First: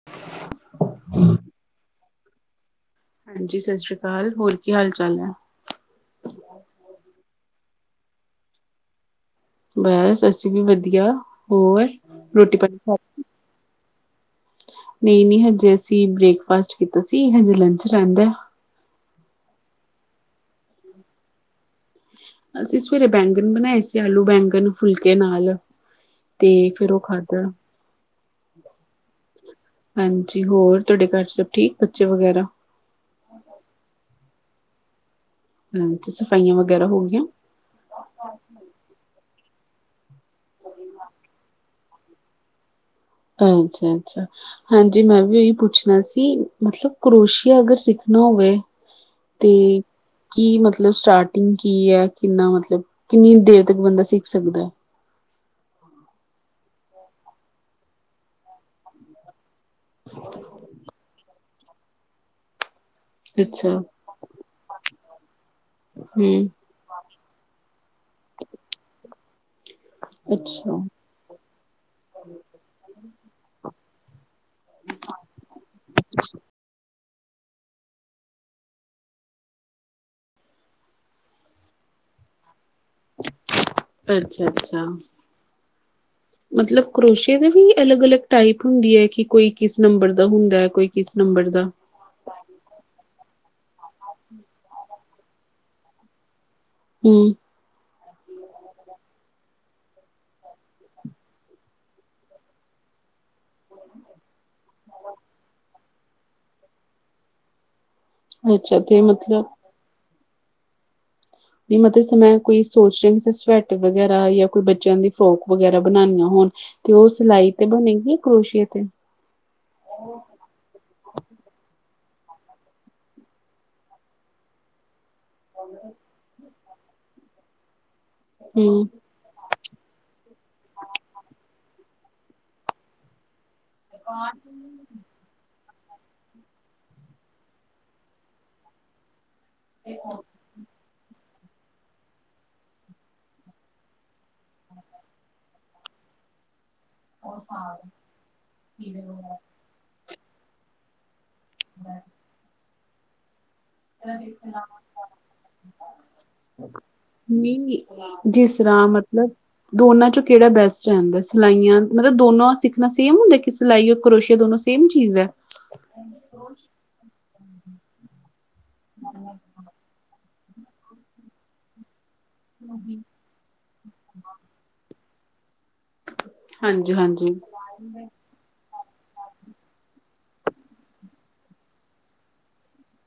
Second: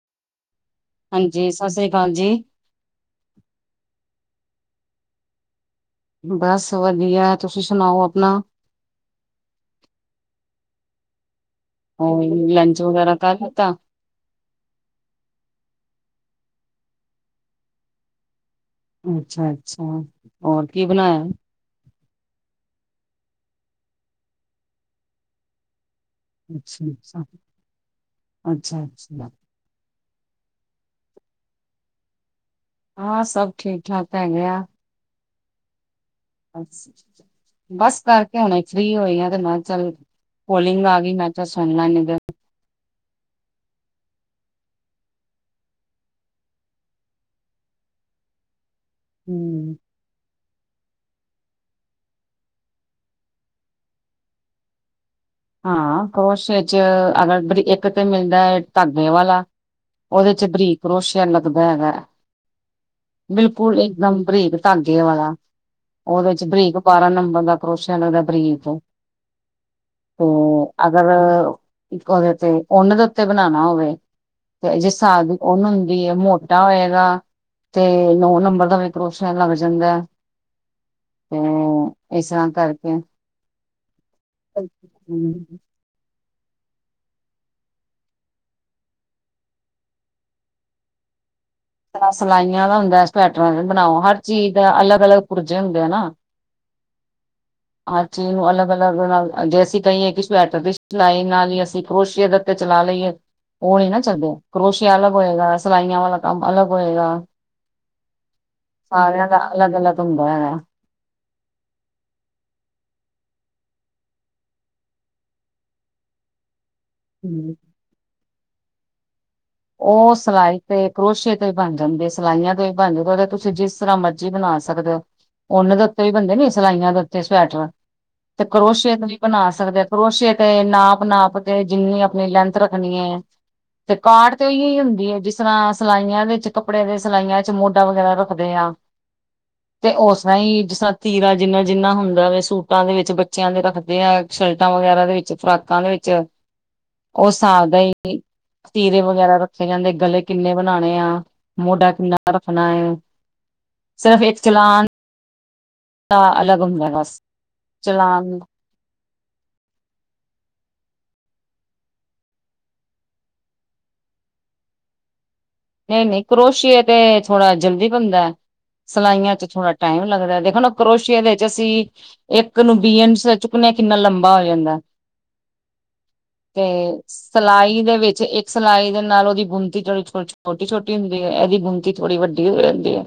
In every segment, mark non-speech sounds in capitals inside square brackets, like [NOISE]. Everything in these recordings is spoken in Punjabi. [UNINTELLIGIBLE] ਹਾਂਜੀ ਸਸ੍ਰੀ ਕਾਲ ਜੀ ਹਾਂਜੀ ਸਸ਼੍ਰੀ ਕਾਲ ਹੋਰ ਕੀ ਹਾਲ ਚਾਲ ਬਸ ਵਧੀਆ ਤੁਸੀਂ ਸੁਣਾਓ ਆਪਣਾ। ਬਸ ਅੱਸੀਂ ਵੀ ਵਧੀਆ ਹੋਰ ਰੋਟੀ ਪਾਣੀ ਖਾ ਕੱਲ ਤਾਂ। [UNINTELLIGIBLE] ਨਹੀਂ, ਨਹੀਂ ਹਜੇ ਅਸੀਂ ਬ੍ਰੇਕਫਾਸਟ ਕੀਤਾ ਸੀ ਹਜੇ ਲੰਚ ਰਹਿੰਦਾ ਅੱਛਾ ਅੱਛਾ ਹੋਰ ਕੀ ਬਣਾਇਆ ਅਸੀਂ ਸਵੇਰੇ ਬੈਂਗਣ ਬਣਾਏ ਸੀ ਆਲੂ ਬੈਂਗਣ ਫੁਲਕੇ ਨਾਲ ਤੇ ਅੱਛਾ, ਫਿਰ ਉਹ ਅੱਛਾ ਖਾਧਾ ਅੱਛਾ, ਅੱਛਾ ਹਾਂਜੀ ਹੋਰ ਤੁਹਾਡੇ ਘਰ ਸਭ ਠੀਕ ਬੱਚੇ ਵਗੈਰਾ ਹਾਂ ਸਭ ਠੀਕ ਠਾਕ ਹੈਗੇ ਆ ਹਾਂ ਤੇ ਸਫਾਈਆਂ ਵਗੈਰਾ ਬਸ ਹੋ ਗੀਆਂ ਬਸ ਕਰਕੇ ਹੁਣੇ ਫ੍ਰਰੀ ਹੋਈ ਆ ਤੇ ਮੈਂ ਕਿ ਚੱਲ ਪੋਲਿੰਗ ਆ ਗਈ ਮੈਂ ਚਲ ਸੁਣ ਲੈਂਣੀ ਇਨੀ ਦੇਰ ਅੱਛਾ, ਅੱਛਾ। ਹਾਂਜੀ। ਮੈਂ ਵੀ ਉਹੀ ਪੁੱਛਣਾ ਸੀ ਮਤਲਬ ਕਰੋਸ਼ੀਆ ਅਗਰ ਸਿੱਖਣਾ ਹੋਵੇ ਤੇ ਹੂੰ ਕੀ ਮਤਲਬ ਸਟਾਰਟ ਕੀ ਹੈ ਕਿੰਨਾ ਮਤਲਬ ਕਿੰਨੀ ਦੇਰ ਤੱਕ ਬੰਦਾ ਸਿੱਖ ਸਕਦਾ ਐ ਹਾਂ ਭੋਸ਼ੇ ਚ ਅਗਰ ਬਰੀ ਇੱਕ ਤੇ ਮਿਲਦਾ ਐ ਧਾਗੇ ਵਾਲਾ। ਉਹਦੇ ਚ ਬਰੀਕ ਰੋਸ਼ਆ ਲੱਗਦਾ ਹੈਗਾ ਐ ਅੱਛਾ ਬਿਲਕੁਲ ਇਹ ਦਮ ਬਰੀਕ ਧਾਗੇ ਵਾਲਾ ਉਹਦੇ ਚ ਹੂੰ, ਬਰੀਕ ਬਾਰਾਂ ਨੰਬਰ ਦਾ ਕਰੋਸ਼ਿਆ ਲੱਗਦਾ ਬਰੀਕ ਤੇ ਅੱਛਾ। ਅਗਰ ਉਹਦੇ ਤੇ ਉਨ ਦੇ ਉੱਤੇ ਬਣਾਉਣਾ ਹੋਵੇ ਤੇ ਜਿਸ ਸਾਹਬ ਦੀ ਉਨ ਹੁੰਦੀ ਹੈ ਮੋਟਾ ਹੋਏਗਾ। ਤੇ ਨੋ ਨੰਬਰ ਦਾ ਵੀ ਕਰੋਸ਼ ਲੱਗ ਜਾਂਦਾ ਐ ਤੇ ਇਸ ਤਰ੍ਹਾਂ ਕਰਕੇ ਅੱਛਾ ਅੱਛ ਹਮ। ਮਤਲਬ ਕਰੋਸ਼ੀਏ ਦੇ ਵੀ ਅਲੱਗ ਅਲੱਗ ਟਾਈਪ ਹੁੰਦੀ ਹੈ। ਕਿ ਕੋਈ ਕਿਸ ਨੰਬਰ ਦਾ ਹੁੰਦਾ ਹੈ ਕੋਈ ਕਿਸ ਨੰਬਰ ਦਾ। ਰ੍ਹਾਂ ਸਿਲਾਈਆਂ ਦਾ ਹੁੰਦਾ ਸਵੈਟਰਾਂ ਬਣਾਓ ਹਰ ਚੀਜ਼ ਦਾ ਅਲੱਗ ਅਲੱਗ ਪੁਰਜੇ ਹੁੰਦੇ ਆ ਨਾ। ਹਮ। ਹਰ ਚੀਜ਼ ਨੂੰ ਅਲੱਗ ਅਲੱਗ ਨਾਲ ਜੇ ਅਸੀਂ ਕਹੀਏ ਕਿ ਸਵੈਟਰ ਦੀ ਸਲਾਈ ਨਾਲ ਹੀ ਅਸੀਂ ਕਰੋਸ਼ਏ ਦਾ ਤੇ ਚਲਾ ਲਈਏ ਉਹ ਨੀ ਨਾ ਚੱਲਦੇ ਕਰੋਸ਼ਆ ਅਲੱਗ ਹੋਏਗਾ ਸਿਲਾਈਆਂ ਵਾਲਾ ਕੰਮ ਅਲੱਗ ਹੋਏਗਾ। ਅੱਛਾ ਤੇ ਸਾਰਿਆਂ ਦਾ ਮਤਲਬ ਅਲੱਗ, ਅਲੱਗ ਹੁੰਦਾ ਹੈਗਾ ਦੀ ਮਤ ਸਮ ਮੈਂ ਕੋਈ ਸੋਚ ਰਿਹਾ ਕਿ ਸਵੈਟਰ ਵਗੈਰਾ ਜਾਂ ਕੋਈ ਬੱਚਿਆਂ ਦੀ ਫਰੋਕ ਵਗੈਰਾ ਬਣਾਨੀਆਂ ਹੋਣ ਤੇ ਉਹ ਸਿਲਾਈ ਹੂੰ। ਤੇ ਬਣੇਗੀ ਕਰੋਸ਼ੀਏ ਤੇ? ਉਹ ਸਲਾਈ ਤੇ ਕਰੋਸ਼ੀਏ ਤੋਂ ਹੀ ਬਣ ਜਾਂਦੇ ਸਿਲਾਈਆਂ ਤੋਂ ਵੀ ਬਣ ਜਾਂ ਓਦੇ ਤੁਸੀਂ ਜਿਸ ਤਰ੍ਹਾਂ ਮਰਜੀ ਬਣਾ ਸਕਦੇ ਹੋ। ਉਨ ਦੇ ਉੱਤੇ ਵੀ ਬੰਦੇ ਨੀ ਸਿਲਾਈਆਂ ਦੇ ਉੱਤੇ ਸਵੈਟਰਾਂ ਤੇ ਹੂੰ, ਕਰੋਸ਼ਏ ਦਾ ਬਣਾ ਸਕਦੇ ਆਂ ਕਰੋਸ਼ੀਈਏ ਤੇ ਨਾਪ ਨਾਪ ਤੇ, ਜਿੰਨੀ ਆਪਣੀ ਲੈਂਥ ਰੱਖਣੀ ਹੈ। ਤੇ ਕਾਟ ਤੇ ਉਹੀ ਹੀ ਹੁੰਦੀ ਹੈ। ਜਿਸ ਤਰ੍ਹਾਂ ਸਿਲਾਈਆਂ ਦੇ ਕੱਪੜੇ ਦੇ, ਸਿਲਾਈਆਂ ਚ ਮੋਢਾ ਵਗੈਰਾ ਰੱਖਦੇ ਆ। ਤੇ ਉਸਰ੍ਹਾਂ ਹੀ ਜਿਸ ਤਰ੍ਹਾਂ ਤੀਰਾ। ਜਿੰਨਾ, ਜਿੰਨਾ ਹੁੰਦਾ ਵ ਸੂਟਾਂ ਦੇ ਵਿੱਚ ਬੱਚਿਆਂ ਦੇ ਰੱਖਦੇ ਆ, ਸ਼ਰਟਾਂ ਵਗੈਰਾ ਦੇ ਵਿੱਚ, ਫਰਾਕਾਂ ਦੇ ਵਿੱਚ। ਚ ਉਹ ਸਾਬ ਦਾ ਹੀ ਤਿਰੇ [UNINTELLIGIBLE] ਰੱਖੇ ਜਾਂਦੇ ਗਲੇ ਕਿੰਨੇ ਬਣਾਣੇ ਆ ਮੋਢਾ ਕਿੰਨਾ ਰੱਖਣਾ ਐ ਸਿਰਫ ਇਕ ਚਲਾਨ ਦਾ ਅਲੱਗ ਹੁੰਦਾ ਬਸ ਨਹੀ, ਚਲਾਨ ਜਿਸ ਤਰ੍ਹਾਂ ਮਤਲਬ ਦੋਨਾਂ ਚੋਂ ਕਿਹੜਾ ਬੈਸਟ ਰਹਿੰਦਾ, ਸਿਲਾਈਆਂ ਮਤਲਬ ਦੋਨੋ ਸਿੱਖਣਾ ਸੇਮ ਹੁੰਦਾ ਸਿੱਲਾਇਆਂ ਕਰੋਸ਼ੀਆ ਦੋਨੋ ਸੇਮ ਚੀਜ਼ ਹੈ? ਨਹੀਂ ਨਹੀਂ ਕਰੋਸ਼ੀਏ ਤੇ ਥੋੜਾ ਜਲਦੀ ਬਣਦਾ, ਸਿਲਾਈਆਂ ਚ ਥੋੜਾ ਟਾਈਮ ਲੱਗਦਾ ਦੇਖਣ ਕਰੋਸ਼ੀਆ ਦੇ ਵਿੱਚ ਅਸੀਂ ਇੱਕ ਨੂੰ ਬੀਅਨਸ ਚੁੱਕਦੇ ਹਾਂ, ਕਿੰਨਾ ਲੰਬਾ ਹੋ ਜਾਂਦਾ ਤੇ ਹਾਂਜੀ-ਹਾਂਜੀ। ਸਿਲਾਈ ਦੇ ਵਿੱਚ ਇੱਕ ਸਿਲਾਈ ਦੇ ਨਾਲ ਉਹਦੀ ਬੁਣਤੀ ਦੇ ਵਿਚ ਕੁਛ ਛੋਟੀ-ਛੋਟੀ ਹੁੰਦੀ ਹੈ, ਇਹਦੀ ਬੁਮਤੀ ਥੋੜ੍ਹੀ ਵੱਡੀ ਹੋ ਜਾਂਦੀ ਹੈ।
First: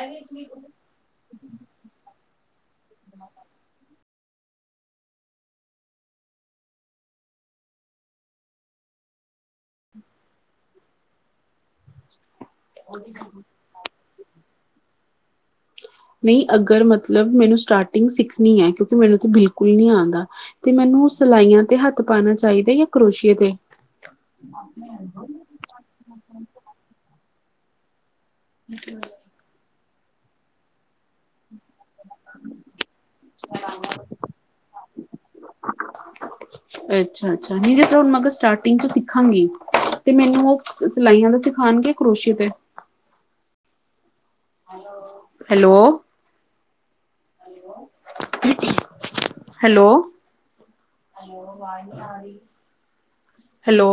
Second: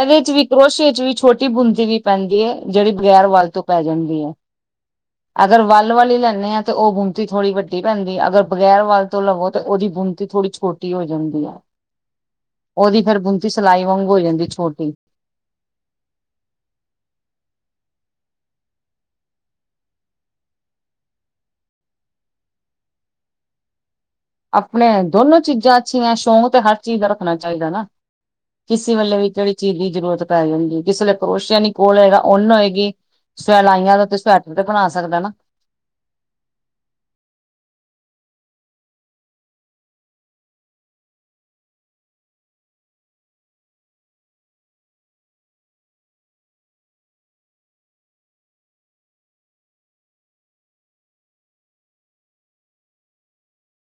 ਇਹਦੇ ਚ ਵੀ ਕਰੋਸ਼ੀਏ ਚ ਵੀ ਛੋਟੀ ਬੂੰਦੀ ਵੀ ਪੈਂਦੀ ਹੈ, ਜਿਹੜੀ ਬਗ਼ੈਰ ਵਲ ਤੋਂ ਪੈ ਜਾਂਦੀ ਹੈ। ਅਗਰ ਵੱਲ ਵਾਲੀ ਲੈਂਦੇ ਹਾਂ ਤੇ ਉਹ ਬੁਮਤੀ ਥੋੜੀ ਵੱਡੀ ਪੈਂਦੀ, ਅਗਰ ਬਗੈਰ ਵੱਲ ਤੋਂ ਲਵੋ ਤਾਂ ਉਹਦੀ ਬੁਮਤੀ ਥੋੜੀ ਛੋਟੀ ਹੋ ਜਾਂਦੀ ਹੈ, ਉਹਦੀ ਫੇਰ ਬੁਤੀ ਸਿਲਾਈ ਵਾਂਗ ਹੋ ਜਾਂਦੀ ਛੋਟੀ ਨਹੀਂ ਅਗਰ ਮਤਲਬ ਮੈਨੂੰ ਸਟਾਰਟਿੰਗ ਸਿੱਖਣੀ ਹੈ, ਕਿਉਂਕਿ ਮੈਨੂੰ ਤਾਂ ਬਿਲਕੁਲ ਨਹੀਂ ਆਉਂਦਾ ਤੇ ਮੈਨੂੰ ਸਿਲਾਈਆਂ ਤੇ ਹੱਥ ਪਾਉਣਾ ਚਾਹੀਦਾ, ਜਾਂ ਕਰੋਸ਼ੀਏ ਤੇ ਆਪਣੇ ਦੋਨੋ ਚੀਜ਼ਾਂ ਅੱਛੀਆਂ ਸ਼ੌਂਕ ਤੇ ਹਰ ਚੀਜ਼ ਦਾ ਰੱਖਣਾ ਚਾਹੀਦਾ ਨਾ ਕਿਸੇ ਵੇਲੇ ਵੀ ਜਿਹੜੀ ਚੀਜ਼ ਦੀ ਜ਼ਰੂਰਤ ਪੈ ਜਾਂਦੀ ਹੈ, ਕਿਸੇ ਵੇ ਕਰੋਸ਼ਿਆ ਯ ਨਹੀਂ ਕੋਲ ਹੋਏਗਾ ਉਨ ਹੋਏਗੀ, ਸਵੈਲਾਈਆਂ ਦਾ ਤੇ ਸਵੈਟਰ ਤੇ ਬਣਾ ਸਕਦਾ ਅੱਛਾ -ਅੱਛਾ ਨ ਜੇ ਹੁਣ, ਮੈਂ ਕਿਹਾ ਸਟਾਰਟਿੰਗ ਚ ਸਿੱਖਾਂਗੀ ਤੇ ਮੈਨੂੰ ਉਹ ਸਿਲਾਈਆਂ ਦਾ ਸਿਖਾਉਣਗੇ, ਕਰੋਸ਼ੀਯੇ ਤੇ ਹੈਲੋ! ਹੈਲੋ! ਹੈਲੋ! ਹੈਲੋ